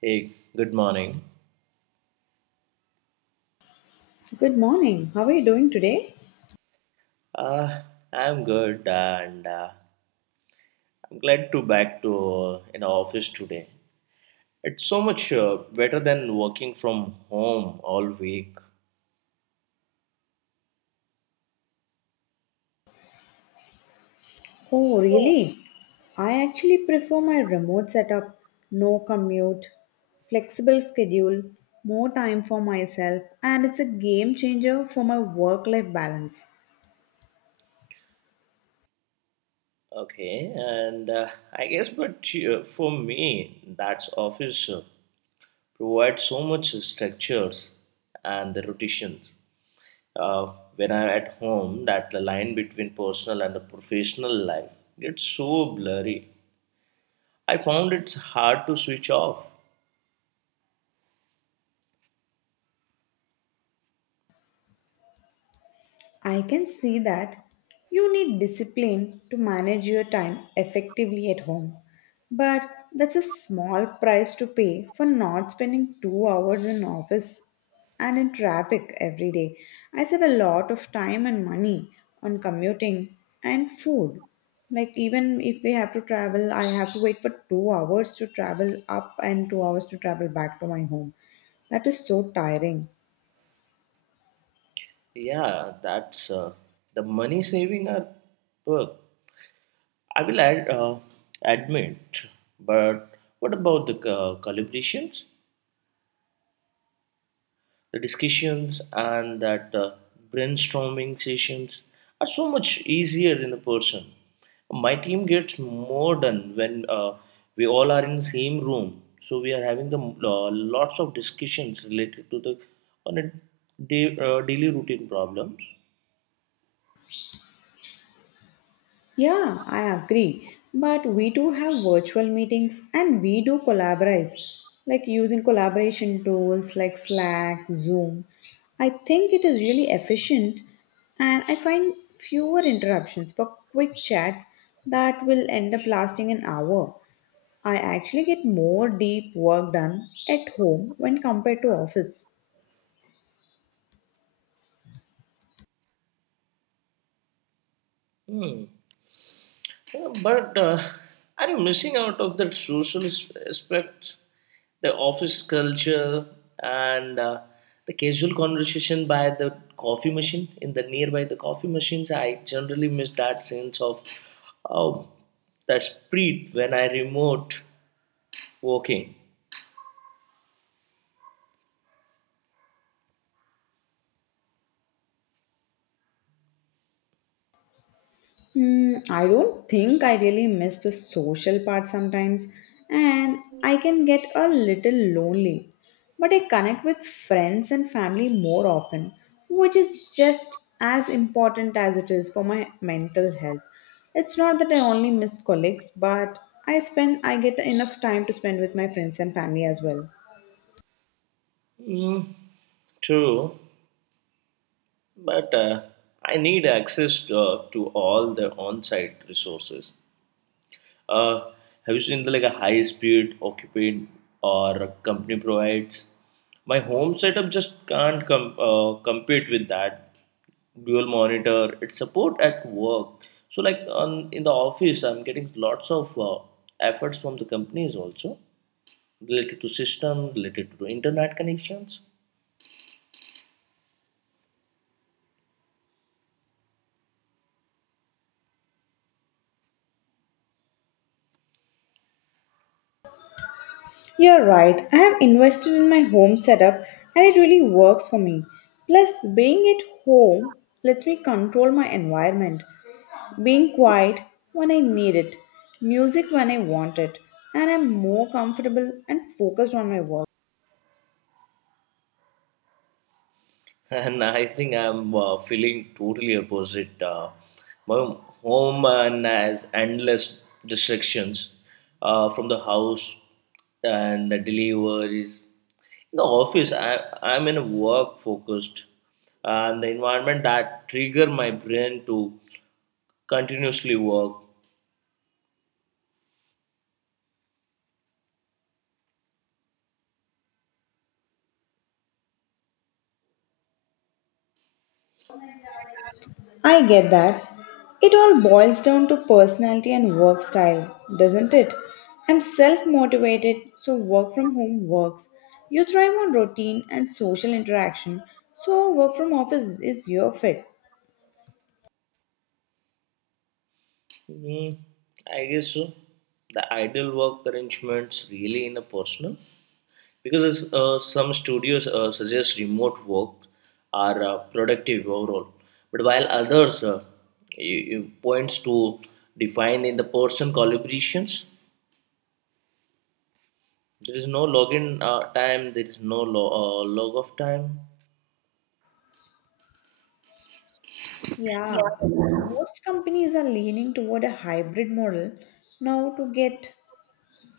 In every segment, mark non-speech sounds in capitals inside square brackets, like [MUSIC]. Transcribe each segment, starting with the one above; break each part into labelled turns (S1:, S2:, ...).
S1: Hey, good morning.
S2: Good morning. How are you doing today?
S1: Uh, I'm good, and I'm glad to back to in our office today. It's so much better than working from home all week.
S2: Oh, really? I actually prefer my remote setup, no commute, flexible schedule, more time for myself, and it's a game changer for my work life balance.
S1: Okay, and I guess, but for me, that's office provides so much structures and the rotations. When I'm at home, that the line between personal and the professional life gets so blurry. I found it's hard to switch off.
S2: I can see that you need discipline to manage your time effectively at home. But that's a small price to pay for not spending 2 hours in office and in traffic every day. I save a lot of time and money on commuting and food. Like even if we have to travel, I have to wait for 2 hours to travel up and 2 hours to travel back to my home. That is so tiring.
S1: Yeah, that's the money saving are work. I will add, admit, but what about the calibrations, the discussions, and that brainstorming sessions are so much easier in a person. My team gets more done when we all are in the same room, so we are having the lots of discussions related to the on a day, daily routine problems.
S2: Yeah, I agree. But we do have virtual meetings and we do collaborate, like using collaboration tools like Slack, Zoom. I think it is really efficient and I find fewer interruptions for quick chats that will end up lasting an hour. I actually get more deep work done at home when compared to office.
S1: Hmm. Yeah, but are you missing out of that aspect, the office culture, and the casual conversation by the coffee machine in the nearby the coffee machines? I generally miss that sense of um, the spirit when I remote working.
S2: Mm, I don't think I really miss the social part sometimes, and I can get a little lonely. But I connect with friends and family more often, which is just as important as it is for my mental health. It's not that I only miss colleagues, but I get enough time to spend with my friends and family as well.
S1: Mm, true, but I need access to all the on-site resources. Uh, have you seen the like a high speed occupied or a company provides? My home setup just can't compete with that dual monitor. It's support at work. So like on in the office, I'm getting lots of efforts from the companies also related to system, related to internet connections.
S2: You're right. I have invested in my home setup and it really works for me. Plus, being at home lets me control my environment. Being quiet when I need it, music when I want it, and I'm more comfortable and focused on my work.
S1: And I think I'm feeling totally opposite. My home and has endless distractions from the house and the deliveries. In the office, I'm in a work focused and the environment that trigger my brain to continuously work.
S2: I get that. It all boils down to personality and work style, doesn't it? I'm self motivated, so work from home works. You thrive on routine and social interaction, so work from office is your fit.
S1: Hmm, I guess so. The ideal work arrangements really in a personal. Because some studios suggest remote work are productive overall, but while others you points to define in the person collaborations. There is no login time. There is no log of time.
S2: Yeah, most companies are leaning toward a hybrid model now to get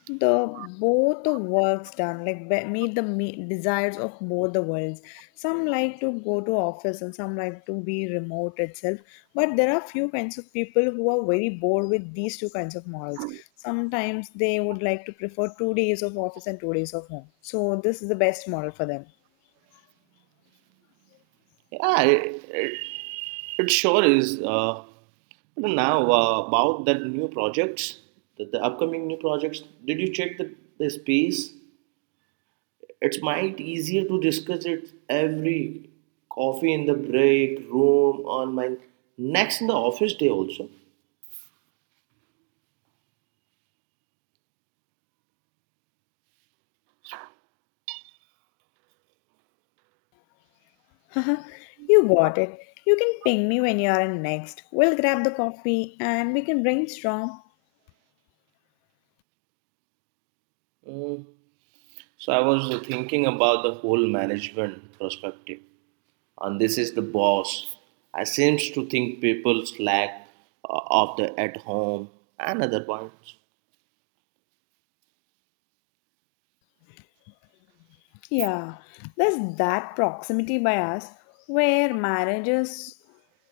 S2: the both the works done like meet the desires of both the worlds, some like to go to office and some like to be remote itself, but there are few kinds of people who are very bored with these two kinds of models. Sometimes they would like to prefer 2 days of office and 2 days of home, so this is the best model for them.
S1: Yeah, it sure is. But now, about that new projects, the upcoming new projects, did you check the space? It's might easier to discuss it every coffee in the break room on my next in the office day also.
S2: Haha, [LAUGHS] you got it. You can ping me when you are in next, we'll grab the coffee and we can brainstorm.
S1: So I was thinking about the whole management perspective, and this is the boss. I seems to think people slack of the at home and other points.
S2: Yeah, there's that proximity bias where managers,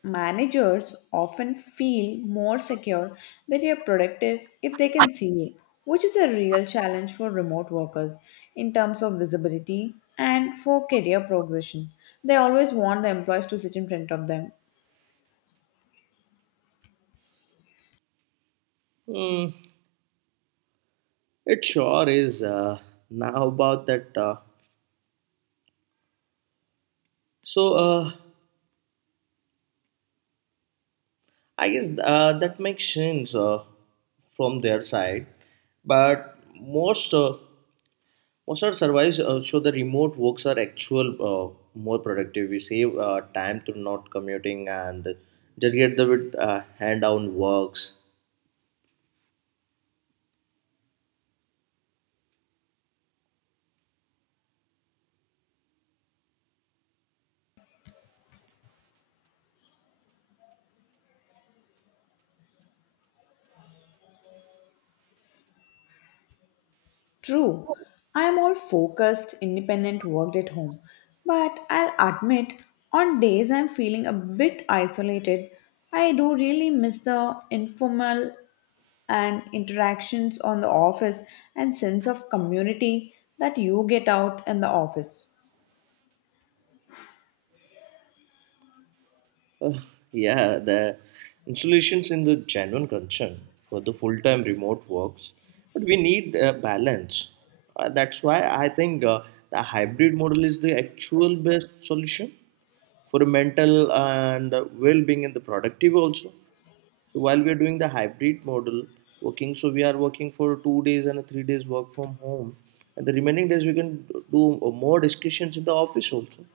S2: managers often feel more secure that you're productive if they can see you, which is a real challenge for remote workers in terms of visibility and for career progression. They always want the employees to sit in front of them.
S1: Hmm, it sure is. Now about that. So uh, I guess that makes sense from their side, but most our surveys show the remote works are actual more productive. We save time through not commuting and just get the with, hand down works.
S2: True, I am all focused, independent, worked at home. But I'll admit, on days I'm feeling a bit isolated, I do really miss the informal and interactions on the office and sense of community that you get out in the office.
S1: Uh, yeah, the installations in the genuine concern for the full time remote works, but we need balance. That's why I think the hybrid model is the actual best solution for mental and well-being and the productive also. So while we are doing the hybrid model working, so we are working for 2 days and 3 days work from home, and the remaining days we can do more discussions in the office also.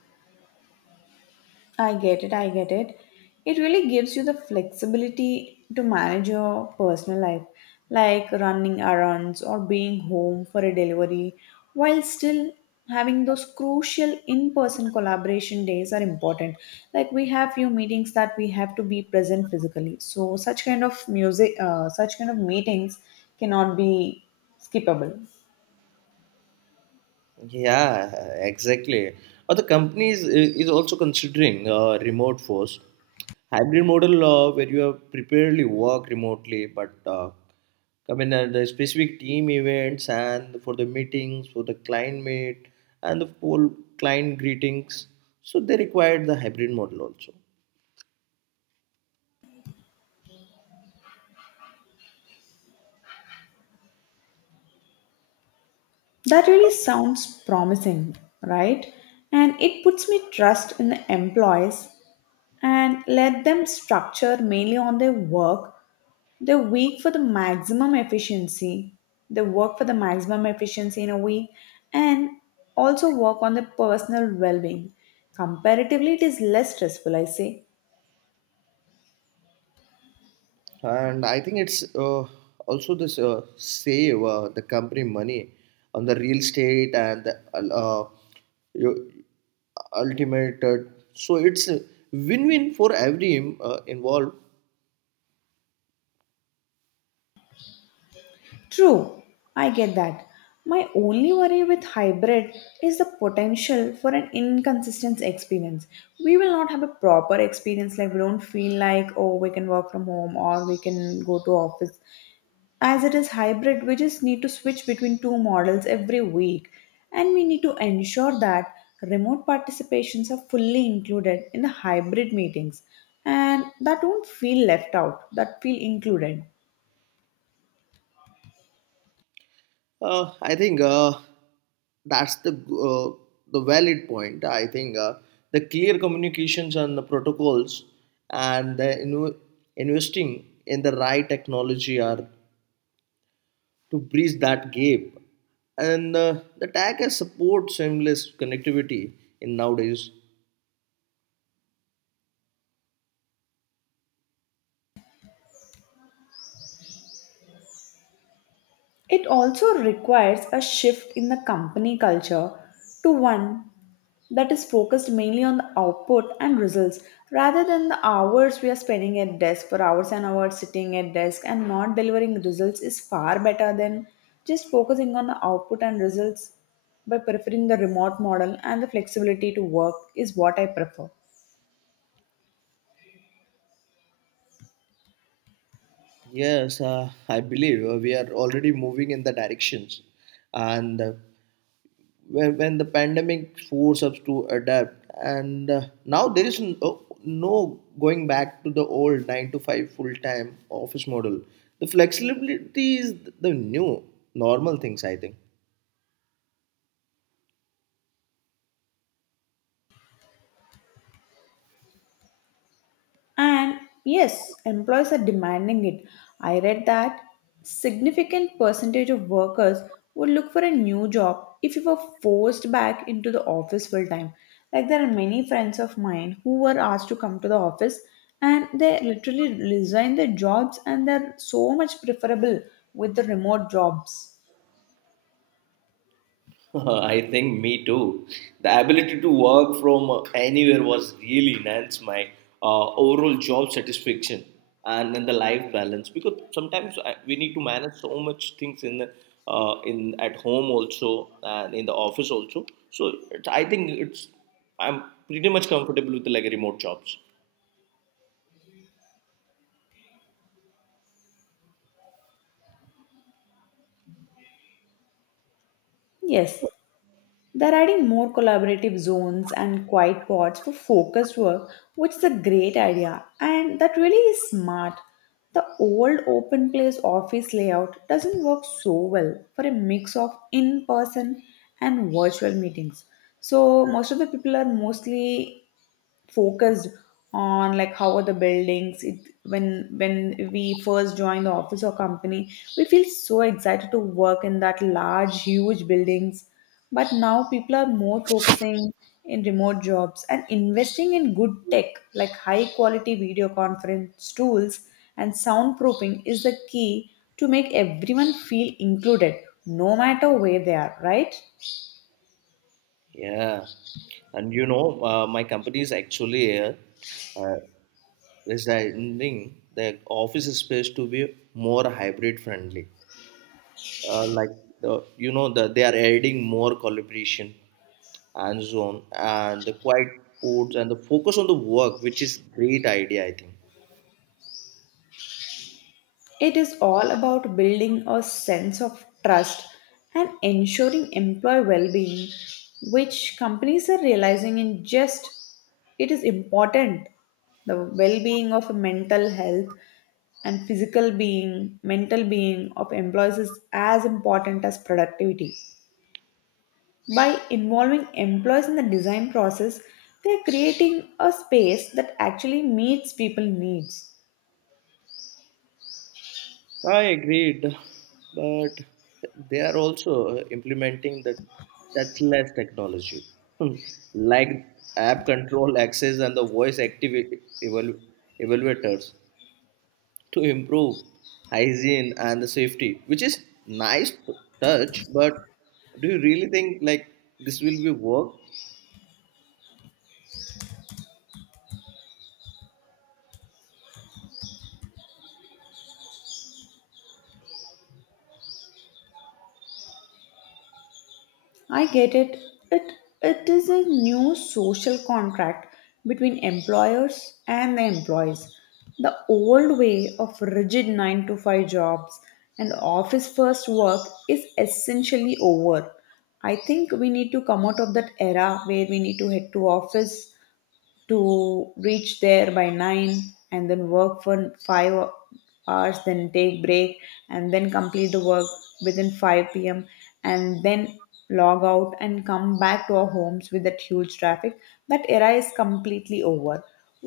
S2: I get it, I get it. It really gives you the flexibility to manage your personal life, like running errands or being home for a delivery, while still having those crucial in-person collaboration days are important. Like we have few meetings that we have to be present physically. So such kind of meetings cannot be skippable.
S1: Yeah, exactly. Or the company is also considering remote force hybrid model where you are preparedly work remotely, but come in at the specific team events and for the meetings, for the client meet and the whole client greetings. So they required the hybrid model also.
S2: That really sounds promising, right? And it puts me trust in the employees and let them structure mainly on their work the week for the maximum efficiency, the work for the maximum efficiency in a week, and also work on the personal well-being. Comparatively it is less stressful, I say.
S1: And I think it's also this save the company money on the real estate and the, uh, you- ultimate. So it's a win-win for every involved.
S2: True, I get that. My only worry with hybrid is the potential for an inconsistent experience. We will not have a proper experience, like we don't feel like, oh, we can work from home or we can go to office. As it is hybrid, we just need to switch between two models every week, and we need to ensure that remote participations are fully included in the hybrid meetings and that don't feel left out, that feel included.
S1: I think that's the valid point. I think the clear communications and the protocols and the investing in the right technology are to bridge that gap. And the tag has support seamless connectivity in nowadays.
S2: It also requires a shift in the company culture to one that is focused mainly on the output and results rather than the hours we are spending at desk. For hours and hours sitting at desk and not delivering results is far better than just focusing on the output and results. By preferring the remote model and the flexibility to work is what I prefer.
S1: Yes, I believe we are already moving in the directions. And when the pandemic forced us to adapt, and now there is no going back to the old 9 to 5 full time office model. The flexibility is the new normal things, I think.
S2: And yes, employers are demanding it. I read that significant percentage of workers would look for a new job if you were forced back into the office full time. Like there are many friends of mine who were asked to come to the office and they literally resign their jobs and they're so much preferable with the remote jobs.
S1: [LAUGHS] I think me too. The ability to work from anywhere was really enhanced my overall job satisfaction and then the life balance, because sometimes we need to manage so much things in the, in at home also and in the office also. So it's, I think it's I'm pretty much comfortable with like remote jobs.
S2: Yes, they're adding more collaborative zones and quiet pods for focused work, which is a great idea, and that really is smart. The old open place office layout doesn't work so well for a mix of in person and virtual meetings. So, most of the people are mostly focused on like how are the buildings it, when we first join the office or company we feel so excited to work in that large huge buildings, but now people are more focusing in remote jobs and investing in good tech like high quality video conference tools, and soundproofing is the key to make everyone feel included no matter where they are, right?
S1: Yeah, and you know my company is actually here resigning the office space to be more hybrid friendly. Like you know the, they are adding more collaboration and zone and the quiet ports and the focus on the work, which is great idea I think.
S2: It is all about building a sense of trust and ensuring employee well-being, which companies are realizing in just it is important. The well-being of mental health and physical being, mental being of employees is as important as productivity. By involving employees in the design process, they are creating a space that actually meets people's needs.
S1: I agreed, but they are also implementing the touchless technology. Hmm. Like app control access and the voice evaluators to improve hygiene and the safety, which is nice to touch. But do you really think like this will be work?
S2: I get it. It it is a new social contract between employers and the employees. The old way of rigid 9 to 5 jobs and office first work is essentially over. I think we need to come out of that era where we need to head to office to reach there by 9 and then work for 5 hours, then take break and then complete the work within 5 p.m. and then log out and come back to our homes with that huge traffic. That era is completely over.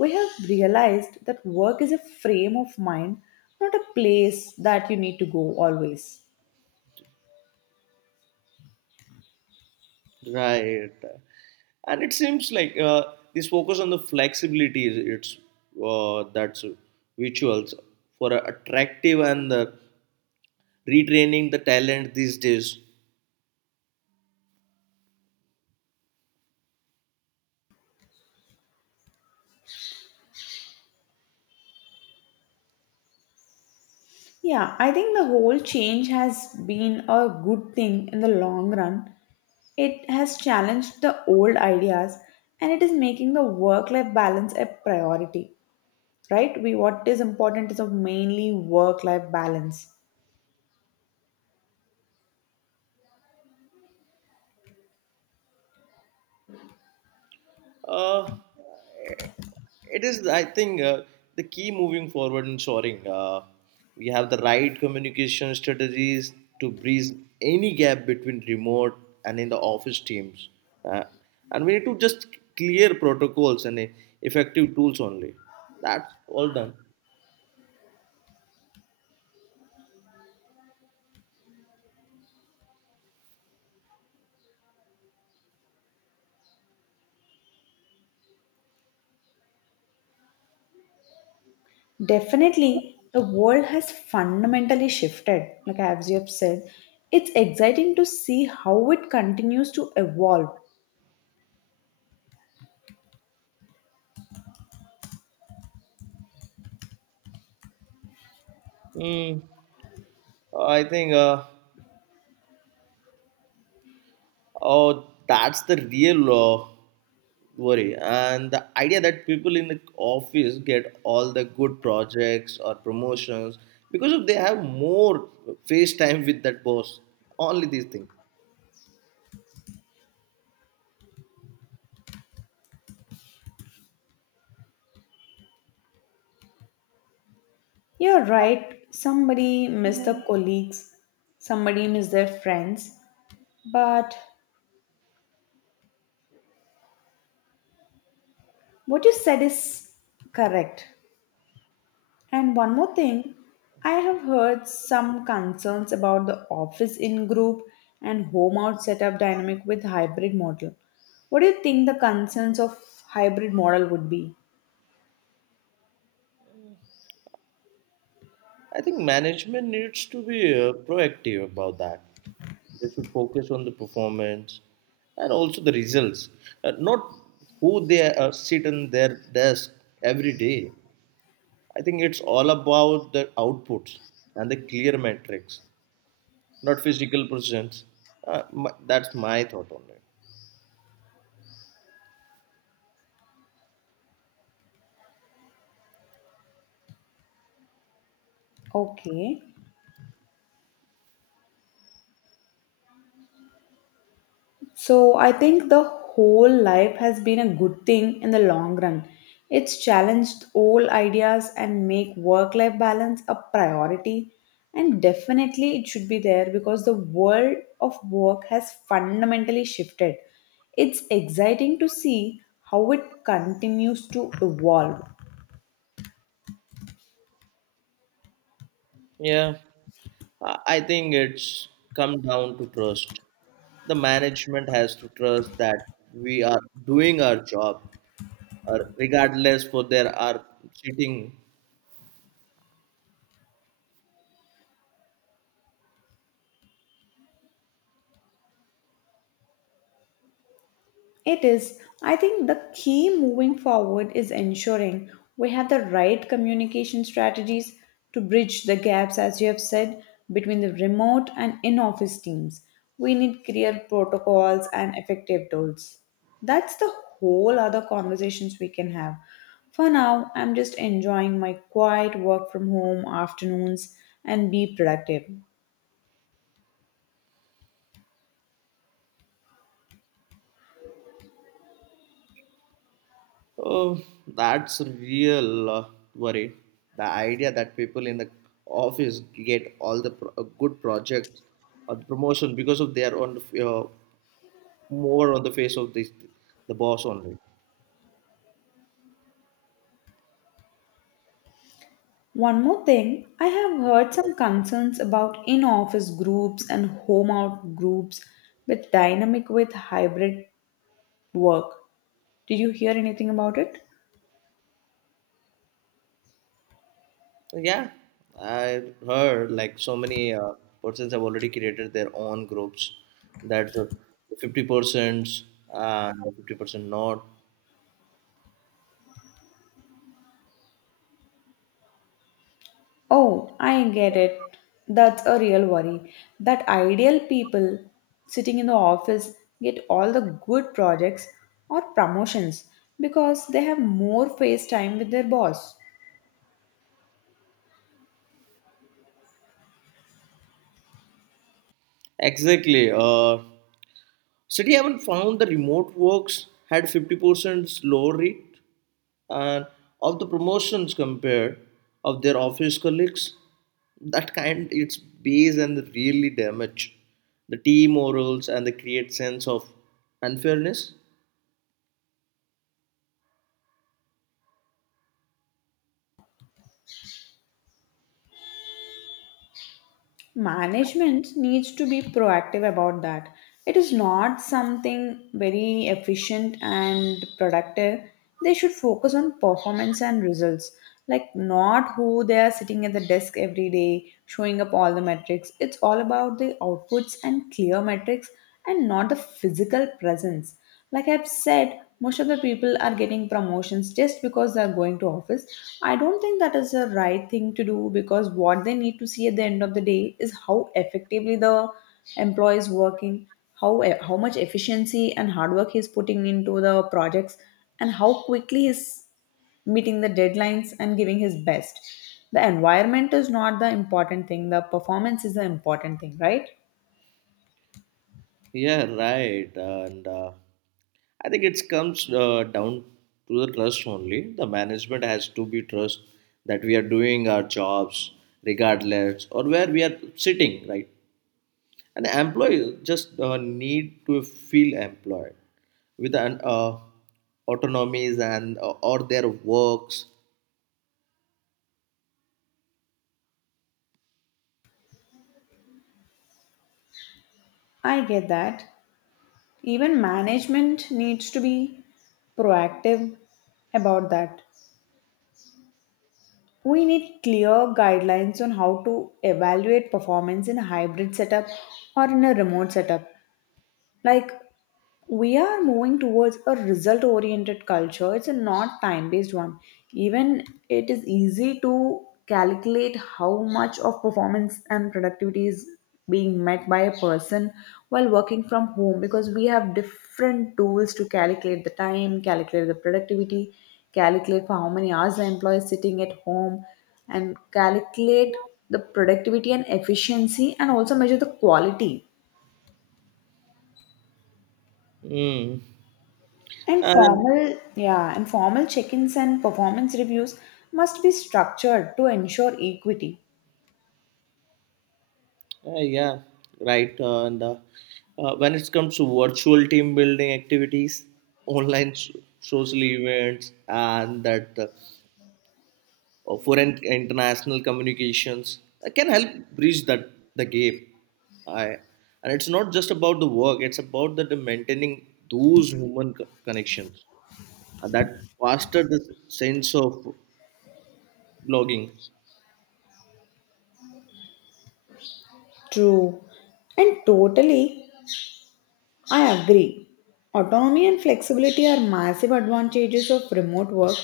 S2: We have realized that work is a frame of mind, not a place that you need to go always.
S1: Right. And it seems like this focus on the flexibility is it's that's rituals for attractive and retraining the talent these days.
S2: Yeah, I think the whole change has been a good thing in the long run. It has challenged the old ideas and it is making the work life balance a priority, right? We what is important is of mainly work life balance.
S1: Uh, it is, I think, the key moving forward in soaring. We have the right communication strategies to bridge any gap between remote and in the office teams. Uh, and we need to just clear protocols and effective tools only. That's all done.
S2: Definitely, the world has fundamentally shifted, like as you have said. It's exciting to see how it continues to evolve.
S1: Hmm. I think. Oh, that's the real worry. And the idea that people in the office get all the good projects or promotions because of they have more face time with that boss, only these things.
S2: You're right, somebody miss the colleagues, somebody miss their friends, but what you said is correct. And one more thing, I have heard some concerns about the office in group and home out setup dynamic with hybrid model. What do you think the concerns of hybrid model would be?
S1: I think management needs to be proactive about that. They should focus on the performance and also the results, not who they sit in their desk every day. I think it's all about the outputs and the clear metrics, not physical presence. That's my thought on it.
S2: Okay. So I think the whole life has been a good thing in the long run. It's challenged old ideas and make work life balance a priority and definitely it should be there because the world of work has fundamentally shifted. It's exciting to see how it continues to evolve.
S1: Yeah, I think it's come down to trust. The management has to trust that we are doing our job, or regardless for there are sitting.
S2: It is. I think the key moving forward is ensuring we have the right communication strategies to bridge the gaps, as you have said, between the remote and in office teams. We need clear protocols and effective tools. That's the whole other conversations we can have. For now, I'm just enjoying my quiet work from home afternoons and be productive.
S1: Oh, that's a real worry. The idea that people in the office get all the good projects or the promotion because of they are on the, more on the face of this the boss only.
S2: One more thing, I have heard some concerns about in office groups and home out groups with dynamic with hybrid work. Did you hear anything about it?
S1: Yeah, I heard like so many persons have already created their own groups. That's the 50% and 50% not
S2: Oh, I get it. That's a real worry. That ideal people sitting in the office get all the good projects or promotions because they have more face time with their boss.
S1: exactly. City haven't found the remote works had 50% lower rate and of the promotions compared of their office colleagues. That kind it's base and really damage the team morals and the create sense of unfairness.
S2: Management needs to be proactive about that. It is not something very efficient and productive. They should focus on performance and results, like not who they are sitting at the desk every day showing up all the metrics. It's all about the outputs and clear metrics and not the physical presence. Like I've said, most of the people are getting promotions just because they are going to office. I don't think that is the right thing to do because what they need to see at the end of the day is how effectively the employee is working, how much efficiency and hard work he's putting into the projects, and how quickly he's meeting the deadlines and giving his best. The environment is not the important thing. The performance is the important thing, right?
S1: Yeah, right, and I think it comes down to the trust only. The management has to be trust that we are doing our jobs, regardless or where we are sitting, right? And employees just need to feel employed with an autonomies and or their works.
S2: I get that. Even management needs to be proactive about that. We need clear guidelines on how to evaluate performance in a hybrid setup or in a remote setup. Like, we are moving towards a result oriented culture, it's a not time based one. Even it is easy to calculate how much of performance and productivity is being met by a person while working from home, because we have different tools to calculate the time, calculate the productivity, calculate for how many hours the employee is sitting at home, and calculate the productivity and efficiency and also measure the quality.
S1: Mm.
S2: And
S1: And
S2: formal, yeah, and formal check-ins and performance reviews must be structured to ensure equity.
S1: uh, yeah, right. And when it comes to virtual team building activities, online social events, and that or foreign international communications can help bridge that the gap. I, and it's not just about the work, it's about the maintaining those human connections and that foster the sense of blogging.
S2: True. And totally, I agree. Autonomy and flexibility are massive advantages of remote work,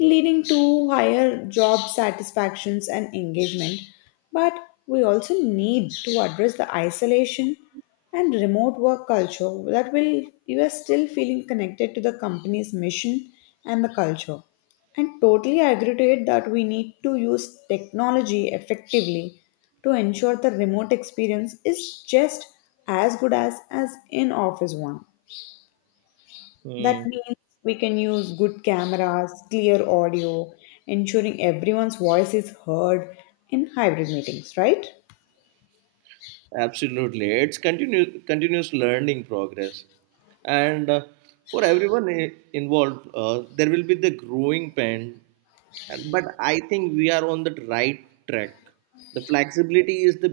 S2: leading to higher job satisfactions and engagement. But we also need to address the isolation and remote work culture that will you are still feeling connected to the company's mission and the culture. And totally agree to it that we need to use technology effectively to ensure the remote experience is just as good as in office one. That
S1: Hmm.
S2: means we can use good cameras, clear audio, ensuring everyone's voice is heard in hybrid meetings, right?
S1: Absolutely, it's continuous learning progress, and for everyone involved, there will be the growing pain. But I think we are on the right track. The flexibility is the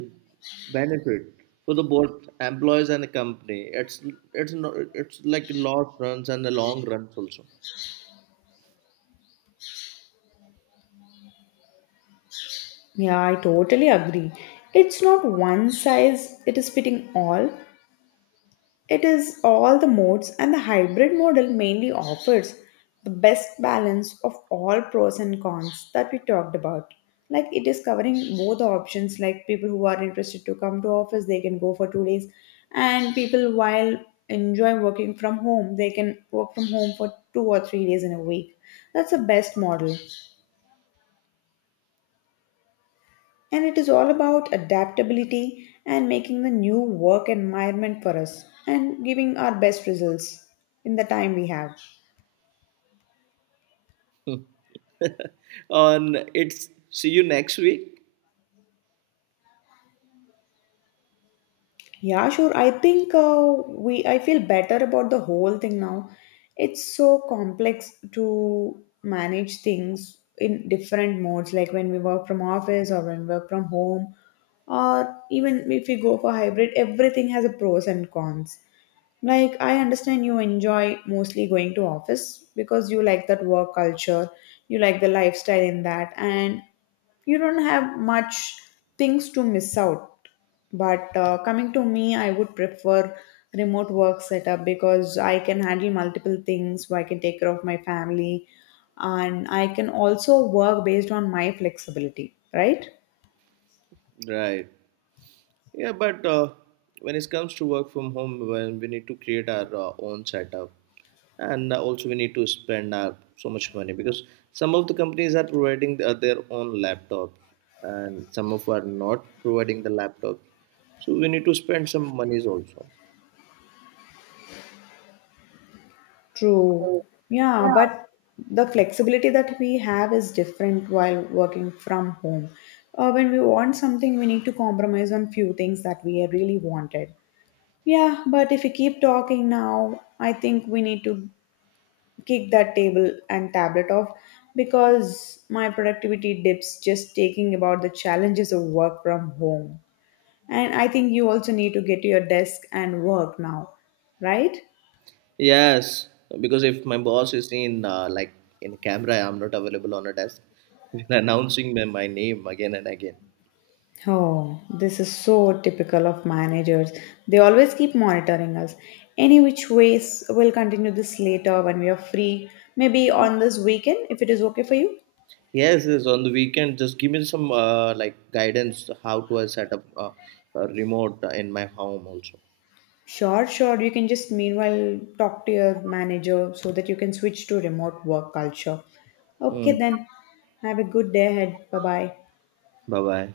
S1: benefit for the both employees and the company. It's not it's like long runs and the long runs also.
S2: Yeah, I totally agree. It's not one size it is fitting all. It is all the modes, and the hybrid model mainly offers the best balance of all pros and cons that we talked about. Like it is covering both the options, like people who are interested to come to office, they can go for 2 days, and people while enjoy working from home, they can work from home for 2 or 3 days in a week. That's the best model. And it is all about adaptability and making the new work environment for us and giving our best results in the time we have.
S1: [LAUGHS] On it's see you next week.
S2: Yeah, sure. I think we I feel better about the whole thing now. It's so complex to manage things in different modes, like when we work from office or when we work from home, or even if we go for hybrid, everything has a pros and cons. Like I understand you enjoy mostly going to office because you like that work culture, you like the lifestyle in that, and you don't have much things to miss out, but coming to me I would prefer remote work setup because I can handle multiple things, so I can take care of my family and I can also work based on my flexibility, right?
S1: Right. Yeah, but when it comes to work from home, when we need to create our own setup, and also we need to spend our, so much money, because some of the companies are providing the, their own laptops, and some of are not providing the laptops. So we need to spend some monies also.
S2: True. Yeah, but the flexibility that we have is different while working from home. When we want something we need to compromise on few things that we really wanted. Yeah, but if we keep talking now, I think we need to kick that table and tablet off because my productivity dips just taking about the challenges of work from home. And I think you also need to get to your desk and work now, right?
S1: Yes, because if my boss is in like in camera, I'm not available on a desk. [LAUGHS] He's announcing my name again and again.
S2: Oh, this is so typical of managers. They always keep monitoring us. Any which ways, we'll continue this later when we are free. Maybe on this weekend, if it is okay for you.
S1: Yes, yes, on the weekend, just give me some like guidance how to I set up a remote in my home also.
S2: Sure, sure. You can just meanwhile talk to your manager so that you can switch to remote work culture. Okay,
S1: Mm.
S2: then. Have a good day ahead. Bye bye.
S1: Bye bye.